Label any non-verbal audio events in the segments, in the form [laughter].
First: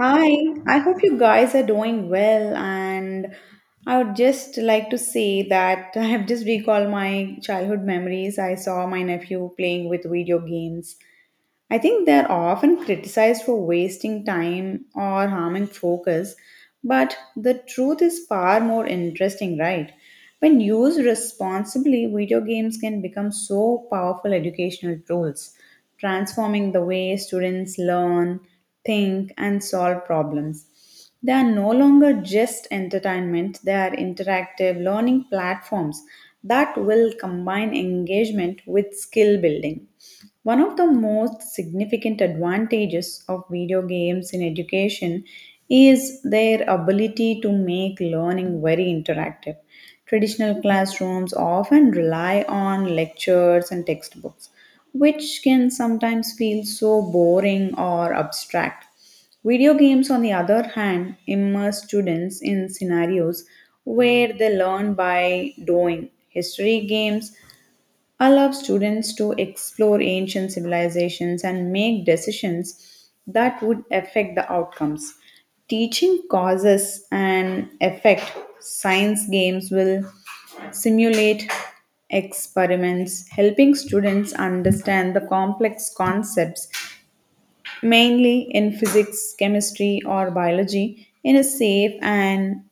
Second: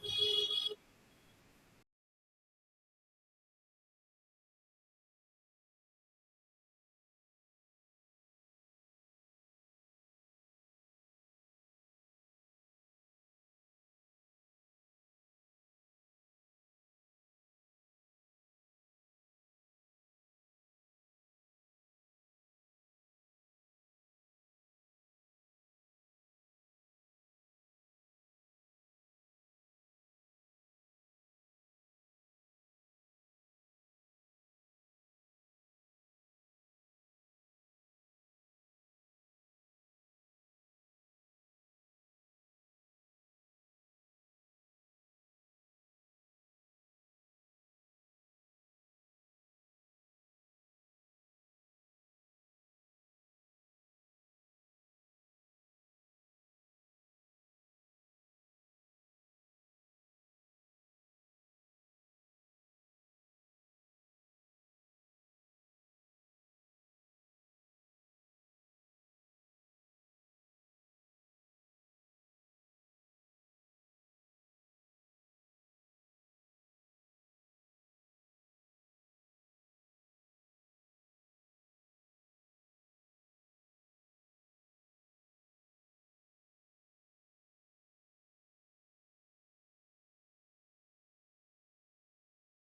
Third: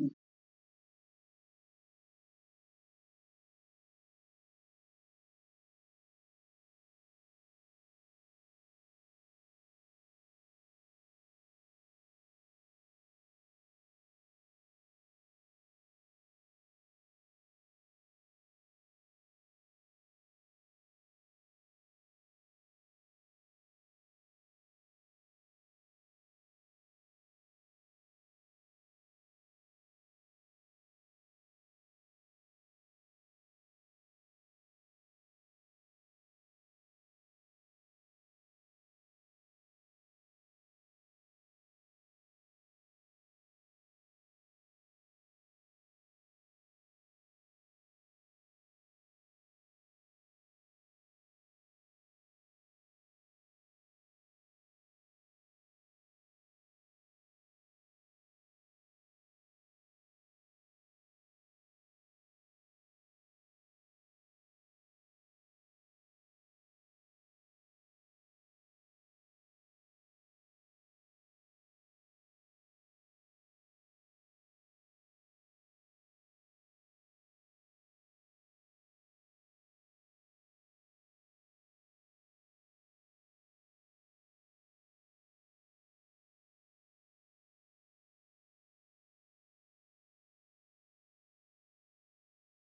Hi, I hope you guys are doing well. And I would just like to say that [laughs] I have just recalled my childhood memories. I saw my nephew playing with video games. I think they're often criticized for wasting time or harming focus, but the truth is far more interesting, right? When used responsibly, video games can become so powerful educational tools, transforming the way students learn, think, and solve problems. They are no longer just entertainment, they are interactive learning platforms that will combine engagement with skill building. One of the most significant advantages of video games in education is their ability to make learning very interactive. Traditional classrooms often rely on lectures and textbooks, which can sometimes feel so boring or abstract. Video games, on the other hand, immerse students in scenarios where they learn by doing. History games allow students to explore ancient civilizations and make decisions that would affect the outcomes. Teaching causes and effect, science games will simulate experiments, helping students understand the complex concepts mainly in physics, chemistry, or biology, in a safe and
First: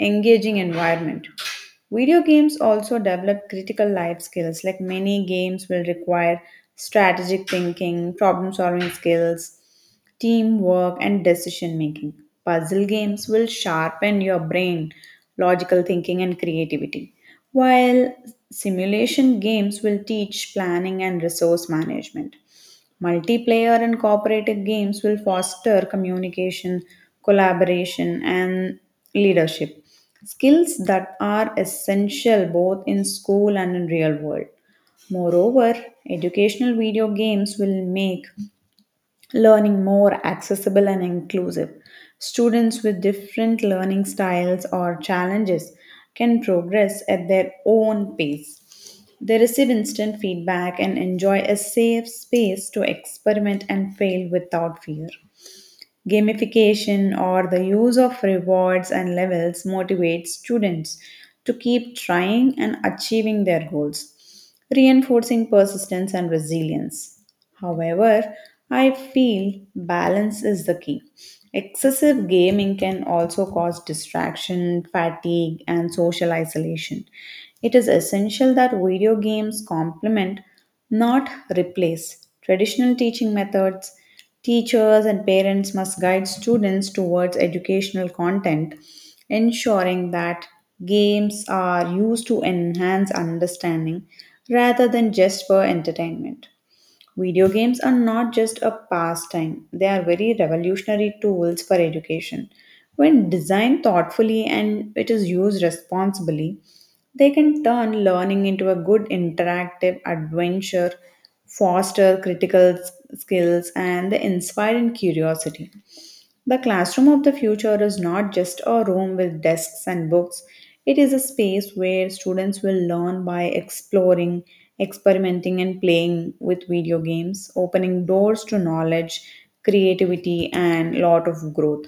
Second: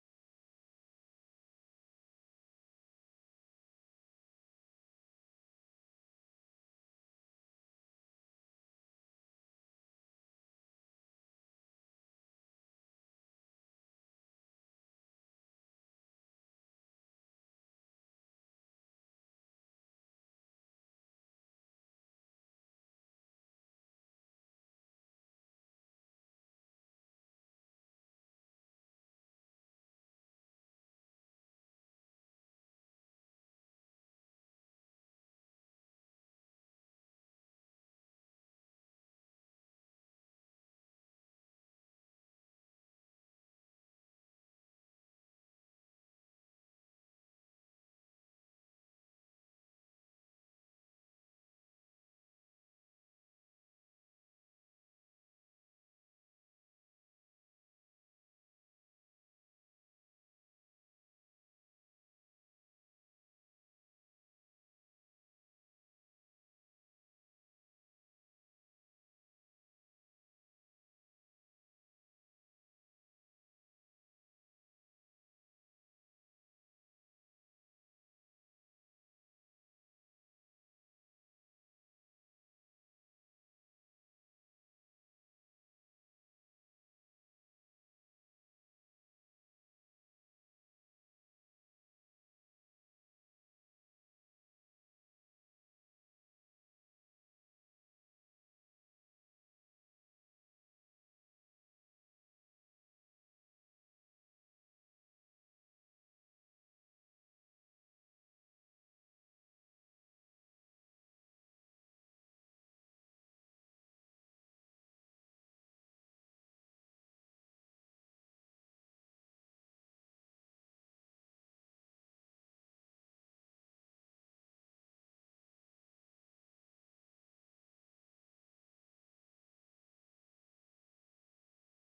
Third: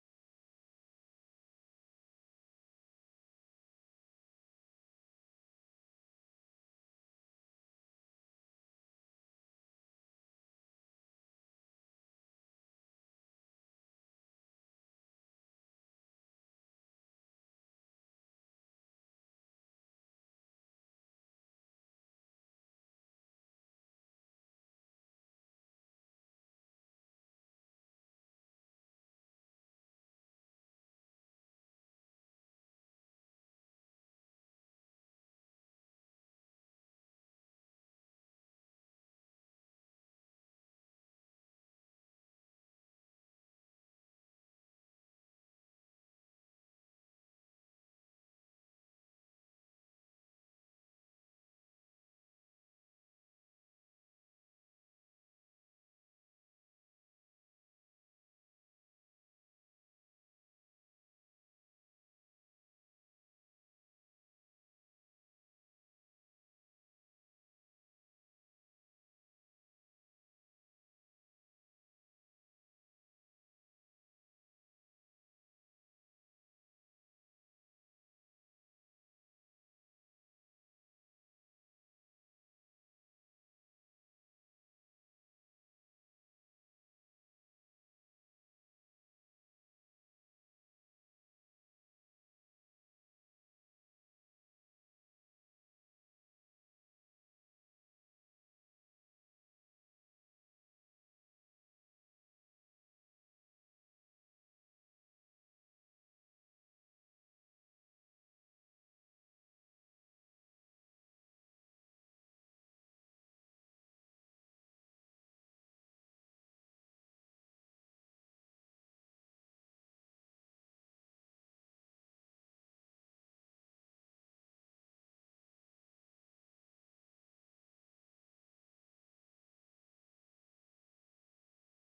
engaging environment. Video games also develop critical life skills, like many games will require strategic thinking, problem solving skills, teamwork, and decision making. Puzzle games will sharpen your brain, logical thinking, and creativity, while simulation games will teach planning and resource management. Multiplayer and cooperative games will foster communication, collaboration, and leadership. Skills that are essential both in school and in real world. Moreover, educational video games will make learning more accessible and inclusive. Students with different learning styles or challenges can progress at their own pace. They receive instant feedback and enjoy a safe space to experiment and fail without fear. Gamification or the use of rewards and levels motivates students to keep trying and achieving their goals, reinforcing persistence and resilience. However, I feel balance is the key. Excessive gaming can also cause distraction, fatigue, and social isolation. It is essential that video games complement, not replace, traditional teaching methods. Teachers and parents must guide students towards educational content, ensuring that games are used to enhance understanding rather than just for entertainment. Video games are not just a pastime, they are very revolutionary tools for education. When designed thoughtfully and it is used responsibly, they can turn learning into a good interactive adventure, foster skills, and they inspire in curiosity. The classroom of the future is not just a room with desks and books. It is a space where students will learn by exploring, experimenting, and playing with video games, opening doors to knowledge, creativity, and lot of growth.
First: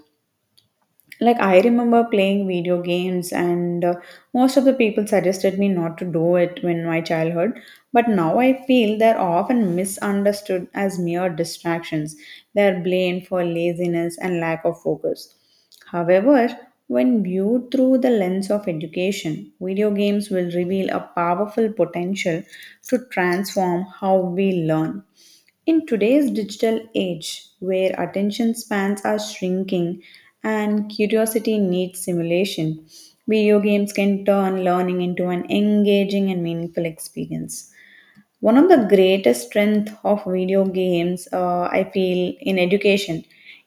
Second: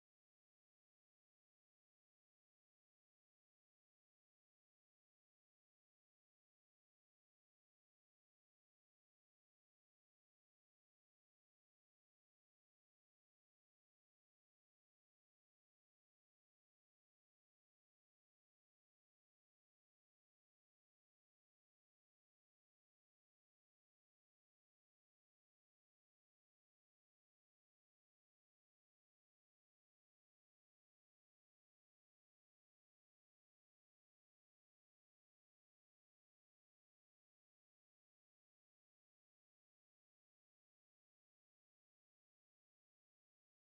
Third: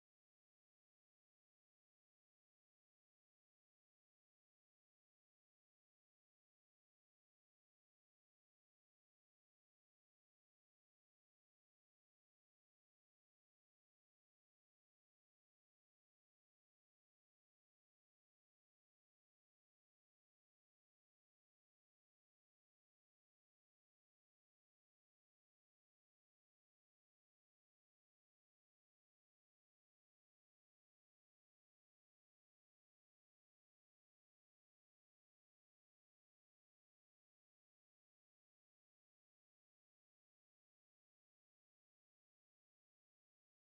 Like I remember playing video games, and most of the people suggested me not to do it when my childhood, but now I feel they're often misunderstood as mere distractions. They're blamed for laziness and lack of focus. However, when viewed through the lens of education, video games will reveal a powerful potential to transform how we learn. In today's digital age, where attention spans are shrinking and curiosity needs stimulation, video games can turn learning into an engaging and meaningful experience. One of the greatest strengths of video games, I feel, in education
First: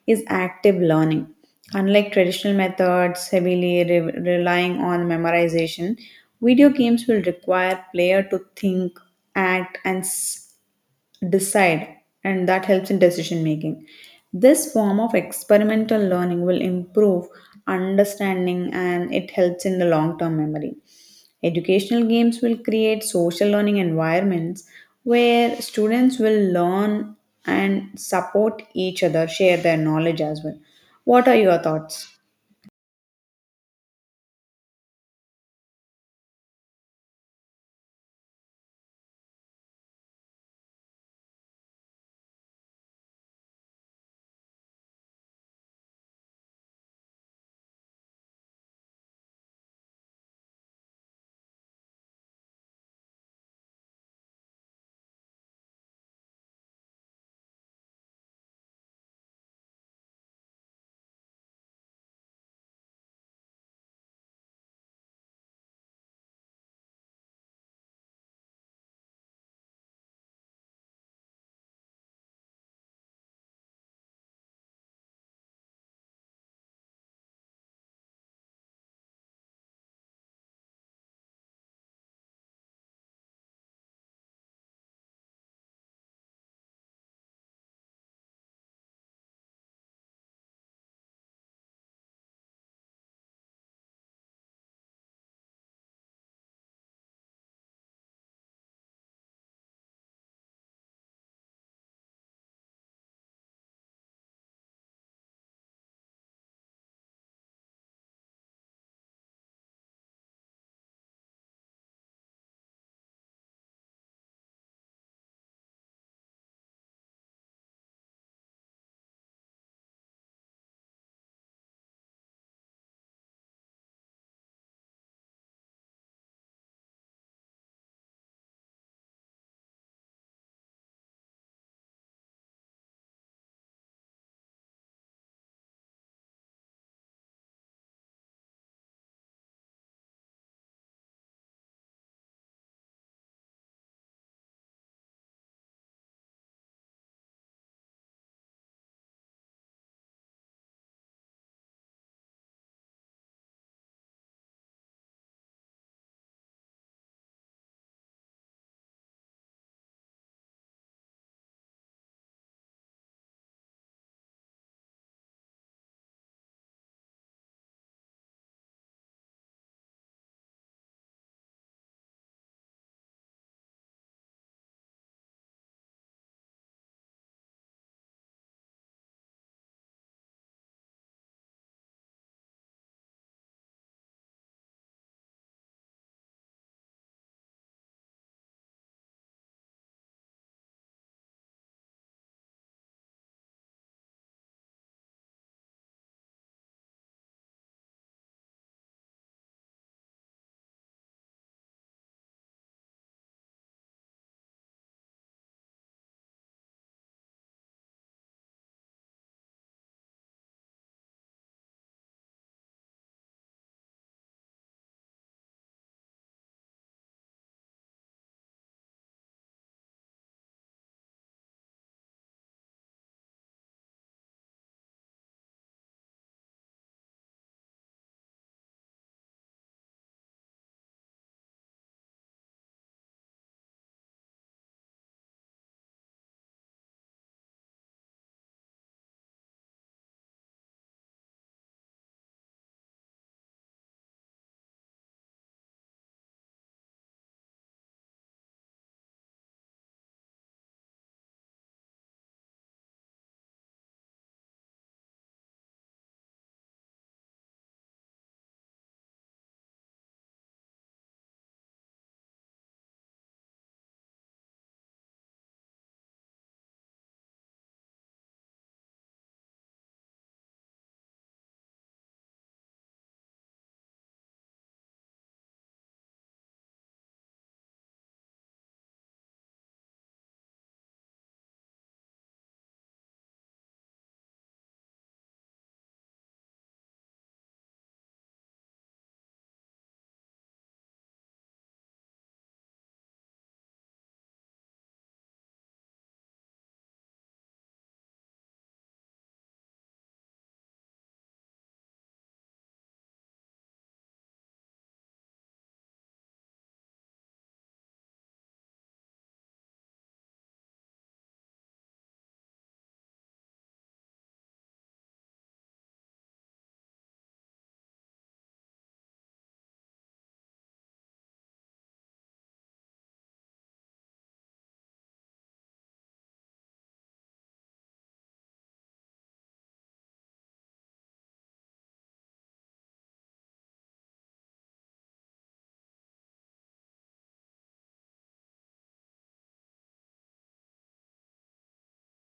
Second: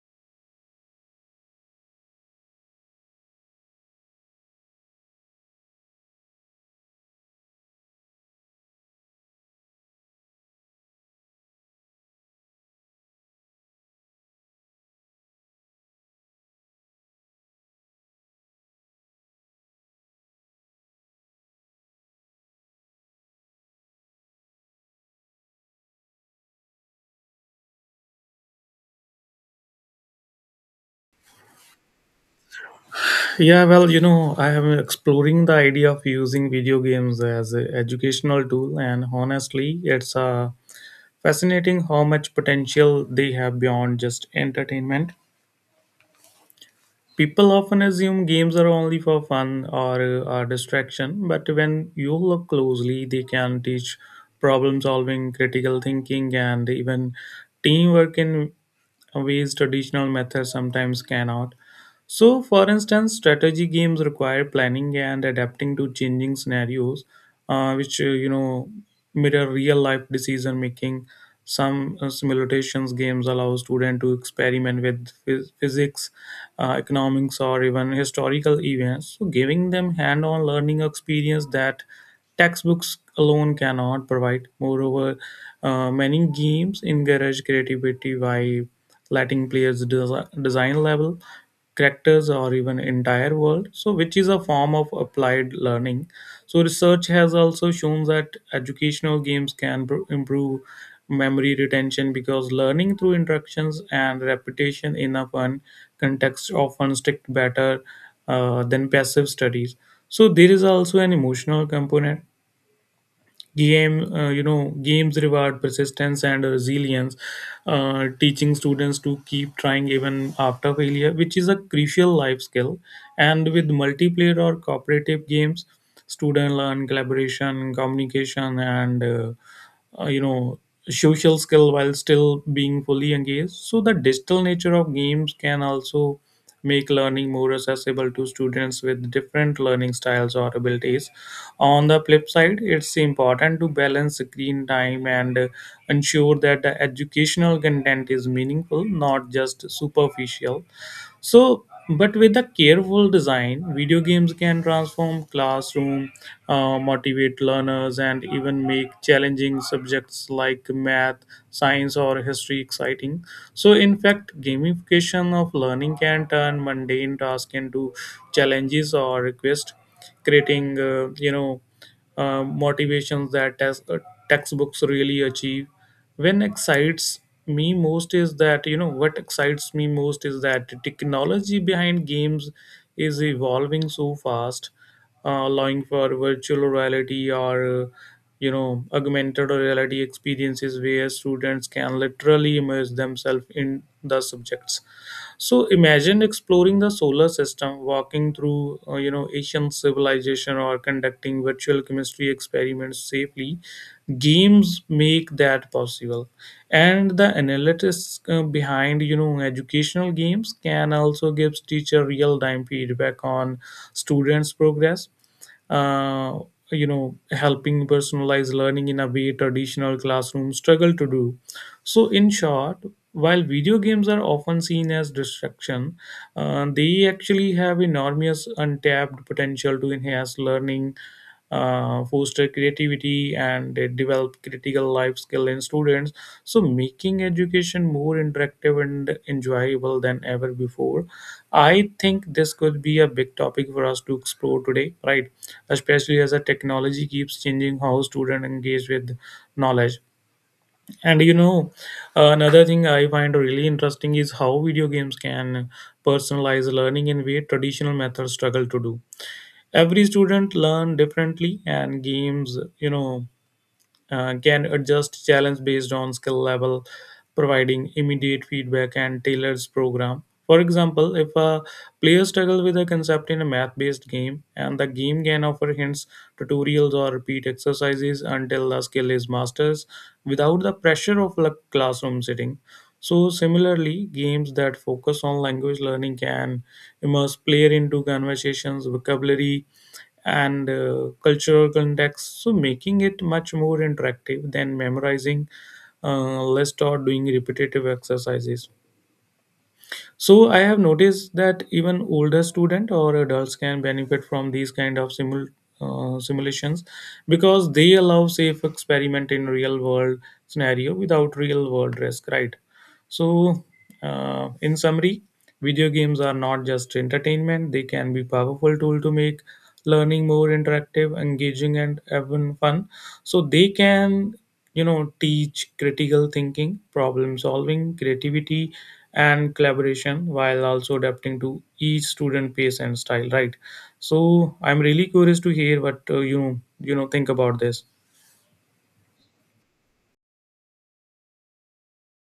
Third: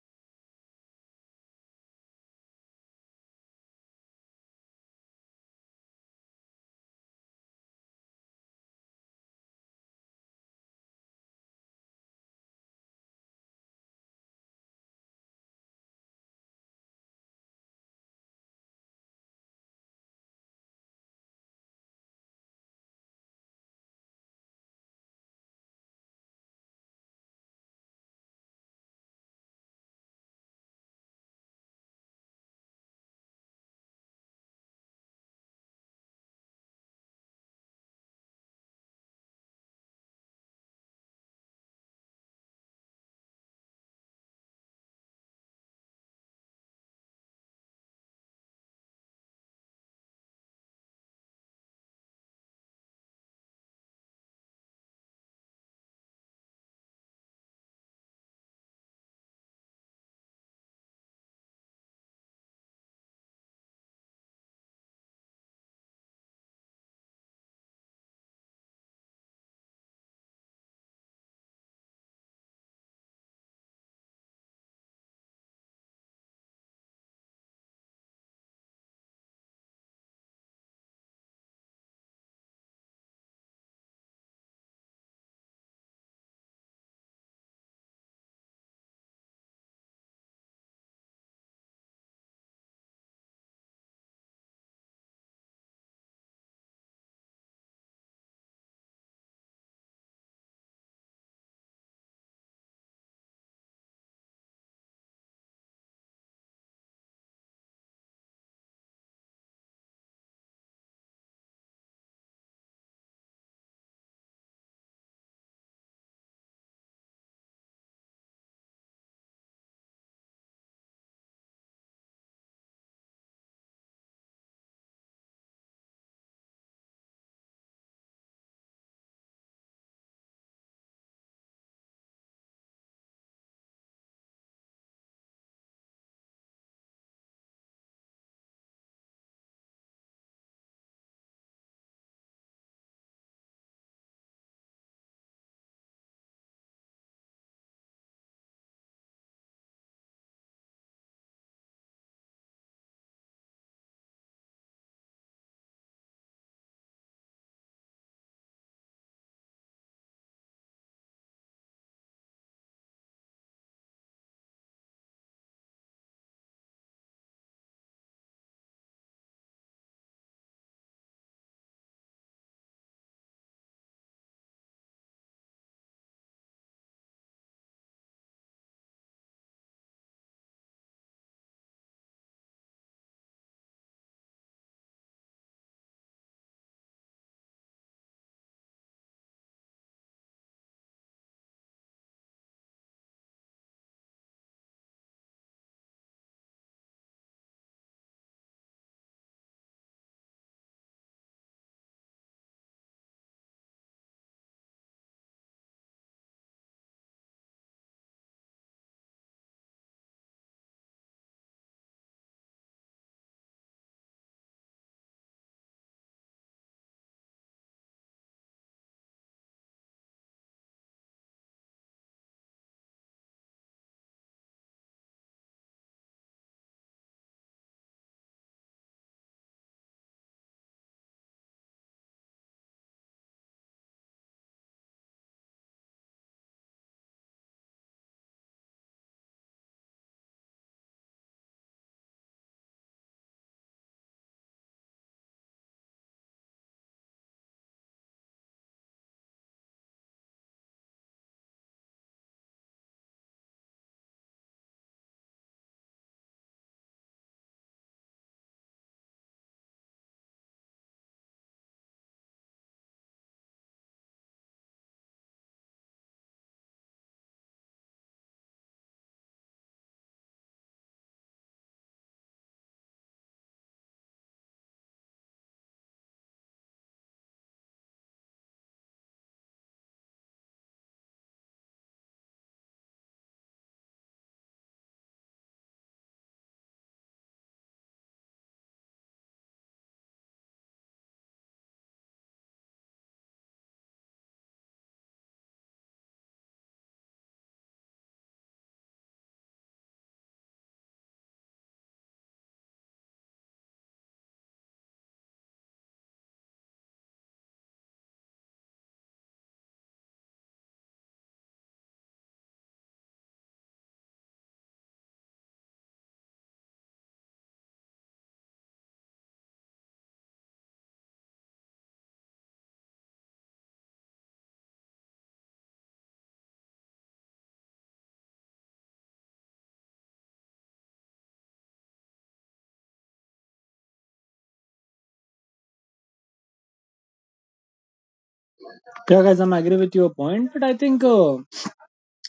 is active learning. Unlike traditional methods heavily relying on memorization, video games will require player to think, act, and decide, and that helps in decision making. This form of experimental learning will improve understanding, and it helps in the long term memory. Educational games will create social learning environments where students will learn and support each other, share their knowledge as well. What are your thoughts? Yeah, well, you know, I am exploring the idea of using video games as an educational tool, and honestly, it's fascinating how much potential they have beyond just entertainment. People often assume games are only for fun or are distraction, but when you look closely, they can teach problem solving, critical thinking, and even teamwork in ways traditional methods sometimes cannot. So, for instance, strategy games require planning and adapting to changing scenarios, which mirror real life decision making. Some simulations games allow students to experiment with physics, economics, or even historical events, so giving them hand-on learning experience that textbooks alone cannot provide. Moreover, many games encourage creativity by letting players design level, characters, or even entire world. Which is a form of applied learning. So, research has also shown that educational games can improve memory retention because learning through interactions and repetition in a fun context often stick better than passive studies. So, there is also an emotional component. Games reward persistence and resilience, teaching students to keep trying even after failure, which is a crucial life skill. And with multiplayer or cooperative games, students learn collaboration, communication, and uh, you know social skill while still being fully engaged. So the digital nature of games can also make learning more accessible to students with different learning styles or abilities. On the flip side, it's important to balance screen time and ensure that the educational content is meaningful, not just superficial. So, but with a careful design, video games can transform classroom, motivate learners, and even make challenging subjects like math, science, or history exciting. So, in fact, gamification of learning can turn mundane tasks into challenges or requests, creating motivations that textbooks really achieve. When excites me most is that you know what excites me most is that the technology behind games is evolving so fast, allowing for virtual reality or augmented reality experiences where students can literally immerse themselves in the subjects. So imagine exploring the solar system, walking through ancient civilization, or conducting virtual chemistry experiments safely. Games make that possible. And the analytics behind educational games can also gives teacher real time feedback on students progress, uh, helping personalized learning in a way traditional classrooms struggle to do. So in short, while video games are often seen as distraction, they actually have enormous untapped potential to enhance learning, foster creativity, and develop critical life skill in students, so making education more interactive and enjoyable than ever before. I think this could be a big topic for us to explore today, right? Especially as the technology keeps changing how students engage with knowledge. And you know, another thing I find really interesting is how video games can personalize learning in way traditional methods struggle to do. Every student learn differently, and games can adjust challenge based on skill level, providing immediate feedback and tailors program. For example, if a player struggles with a concept in a math-based game, and the game can offer hints, tutorials, or repeat exercises until the skill is mastered, without the pressure of a classroom setting. So similarly, games that focus on language learning can immerse player into conversations, vocabulary, and cultural context, so making it much more interactive than memorizing list or doing repetitive exercises. So I have noticed that even older student or adults can benefit from these kind of simulations because they allow safe experiment in real world scenario without real world risk, right? So in summary, video games are not just entertainment, they can be powerful tool to make learning more interactive, engaging, and even fun. So they can, you know, teach critical thinking, problem solving, creativity, and collaboration, while also adapting to each student pace and style, right? So I'm really curious to hear what you you know think about this. Yeah, guys, I'm agree with your point, but I think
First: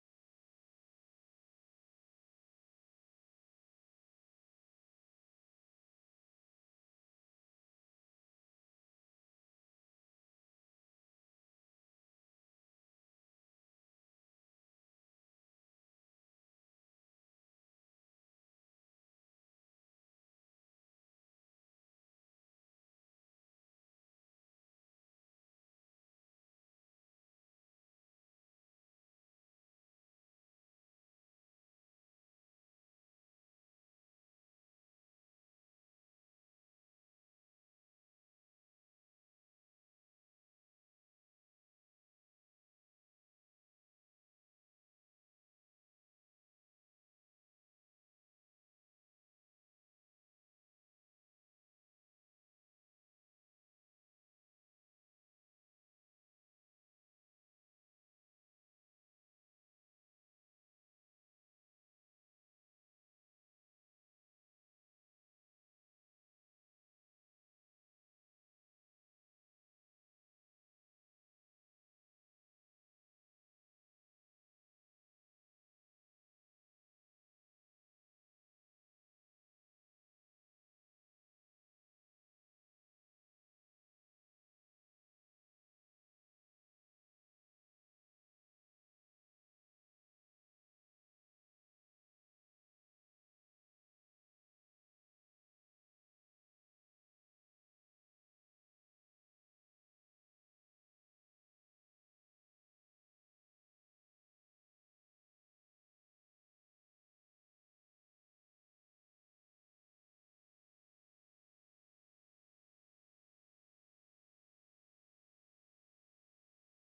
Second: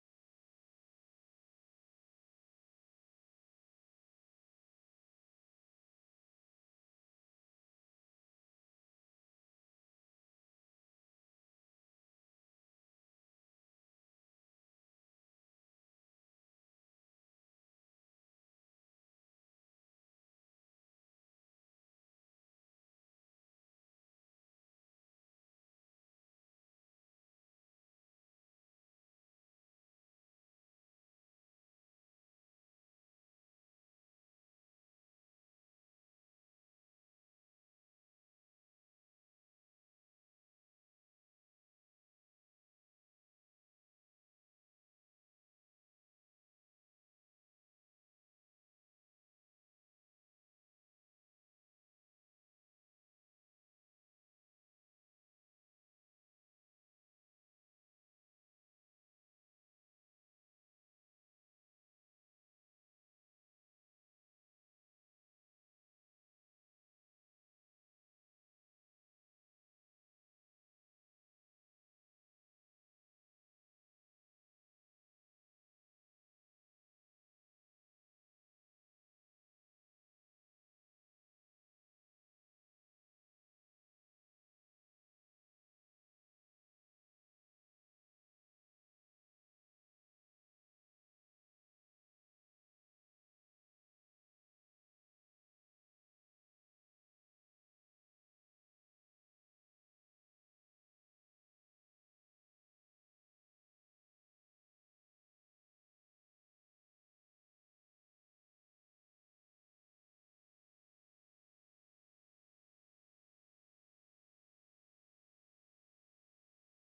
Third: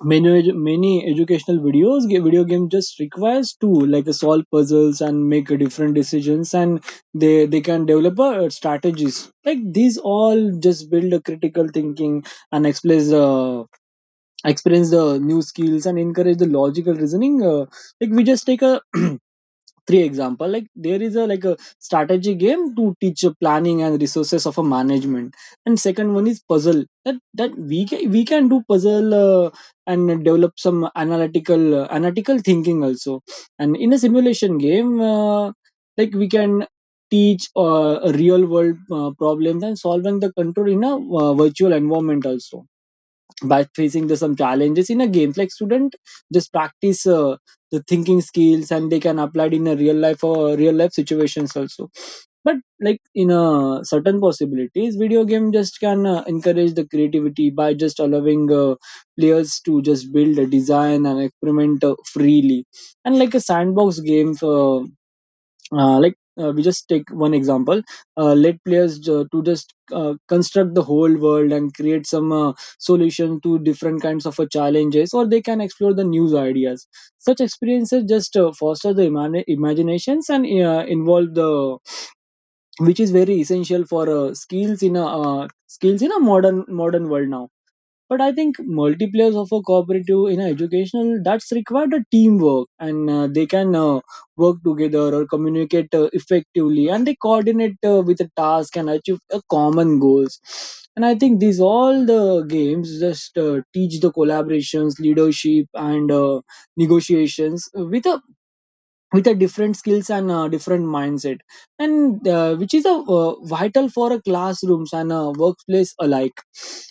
many educational video game just requires to like solve puzzles and make different decisions, and they can develop strategies. Like these all just build a critical thinking and explains experience the new skills and encourage the logical reasoning. Like we just take a [clears throat] three example, like there is a strategy game to teach a planning and resources of a management, and second one is puzzle that we can do puzzle, and develop some analytical analytical thinking also, and in a simulation game, like we can teach real world problems and solving the control in a virtual environment also, by facing the, some challenges in a game, like student just practice the thinking skills and they can apply it in a real life or real life situations also. But like in a certain possibilities, video game just can encourage the creativity by just allowing players to just build a design and experiment freely, and like a sandbox game, like, we just take one example, let players to just construct the whole world and create some solution to different kinds of challenges, or they can explore the new ideas. Such experiences just foster the imaginations and involve the, which is very essential for skills in a modern world now. But I think multiplayers of a cooperative in a educational, that's required a teamwork, and they can work together or communicate effectively, and they coordinate with a task and achieve a common goals. And I think these all the games just teach the collaborations, leadership, and negotiations with a different skills and a different mindset, and which is a vital for a classrooms and a workplace alike.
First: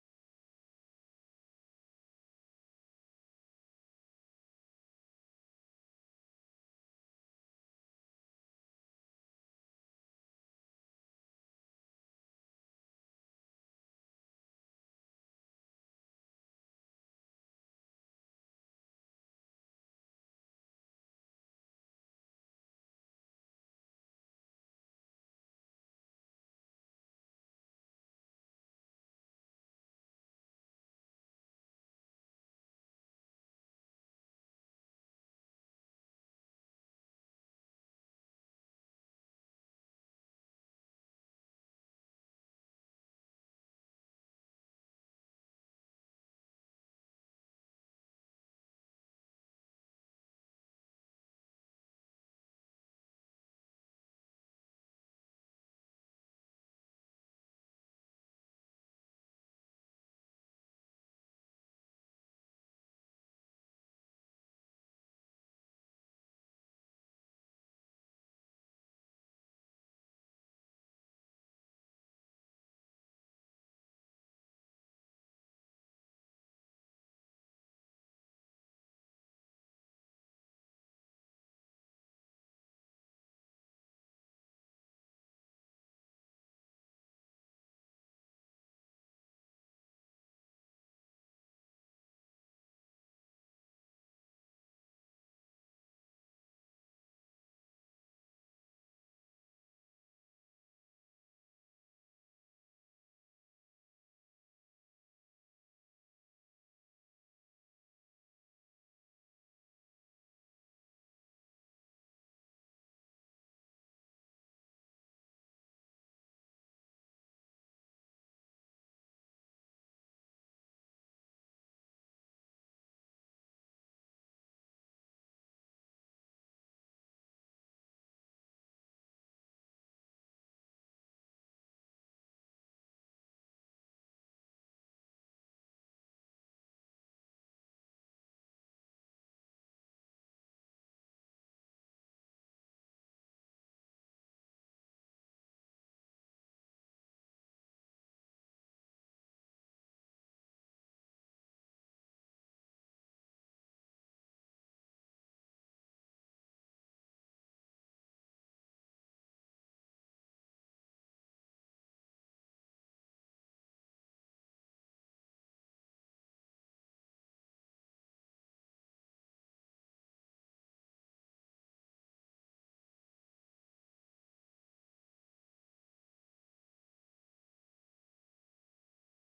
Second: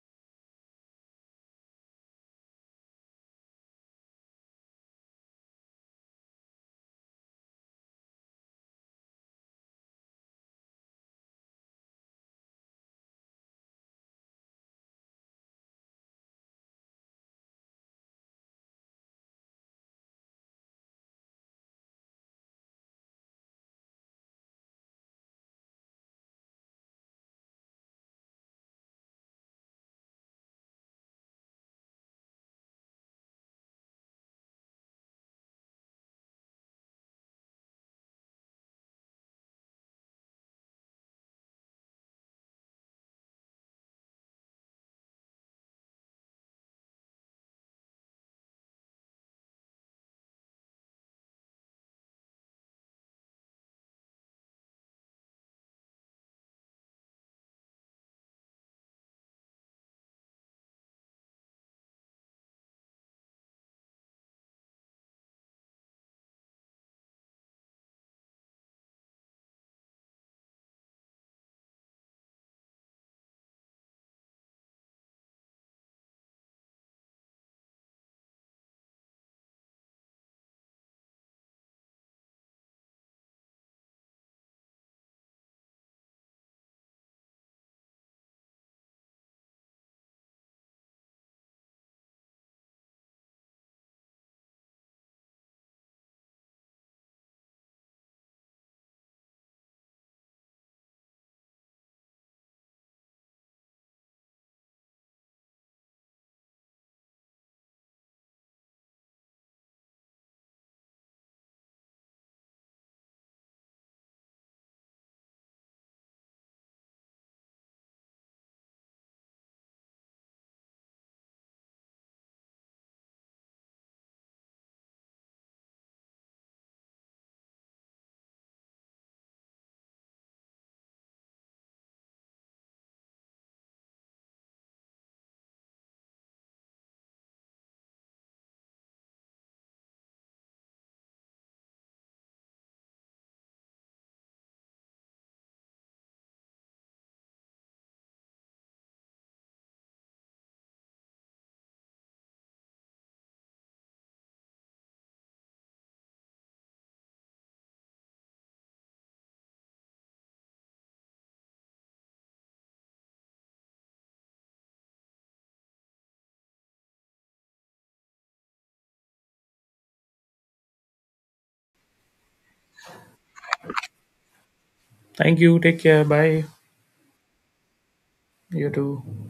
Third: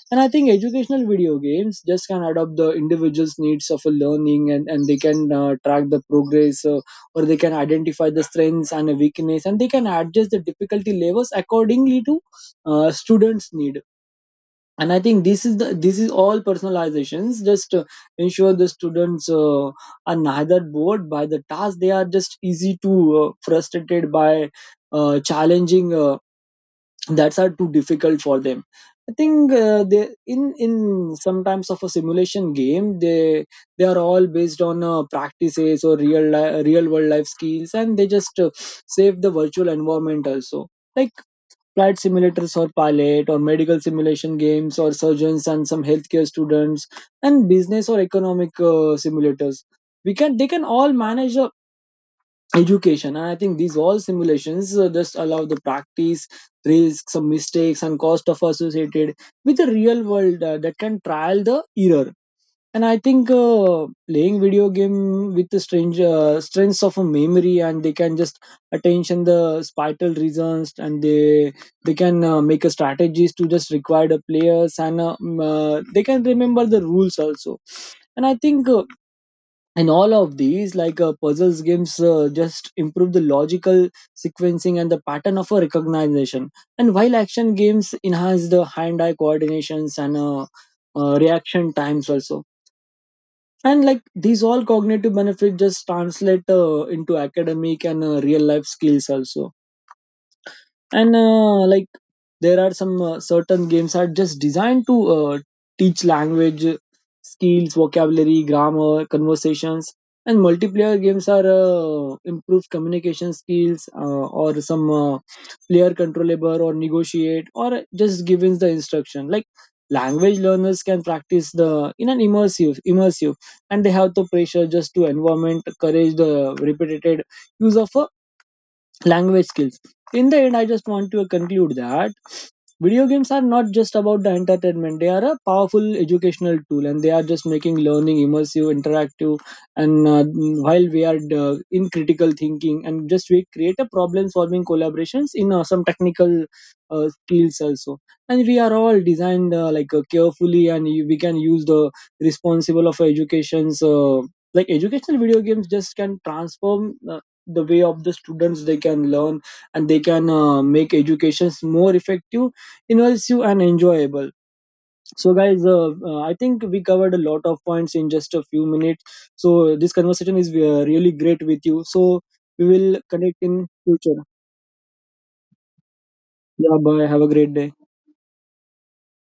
And I think educational video games just can adopt the individual's needs of a learning, and they can track the progress, or they can identify the strengths and a weakness, and they can adjust the difficulty levels accordingly to students need. And I think this is all personalizations just ensure the students are neither bored by the task, they are just easy to, frustrated by challenging that's are too difficult for them. I think they, in sometimes of a simulation game, they are all based on practices or real world life skills, and they just save the virtual environment also, like. Flight simulators or pilot or medical simulation games or surgeons and some healthcare students, and business or economic simulators. We can they can all manage education. And I think these all simulations just allow the practice, risks, some mistakes and cost of associated with the real world, that can trial the error. And I think playing video game with the strange strengths of a memory, and they can just attention the spital reasons, and they can make a strategies to just require the players, and they can remember the rules also. And I think in all of these, like, puzzles games just improve the logical sequencing and the pattern of a recognition, and while action games enhance the hand-eye coordinations and reaction times also. And like these all cognitive benefit just translate into academic and real life skills also. And like there are some certain games are just designed to teach language skills, vocabulary, grammar, conversations. And multiplayer games are improve communication skills, or some player controllable or negotiate or just giving the instruction, like language learners can practice the in an immersive, and they have the pressure just to environment courage the repeated use of a language skills. In the end, I just want to conclude that video games are not just about the entertainment, they are a powerful educational tool, and they are just making learning immersive, interactive, and while we are in critical thinking, and just we create a problem solving collaborations in some technical skills also. And we are all designed, like, carefully, and we can use the responsible of educations, like educational video games just can transform the way of the students they can learn, and they can make educations more effective, immersive and enjoyable. So guys, I think we covered a lot of points in just a few minutes, so this conversation is really great with you, so we will connect in future. Thank you, take care, bye. Yeah, bye, have a great day. You too.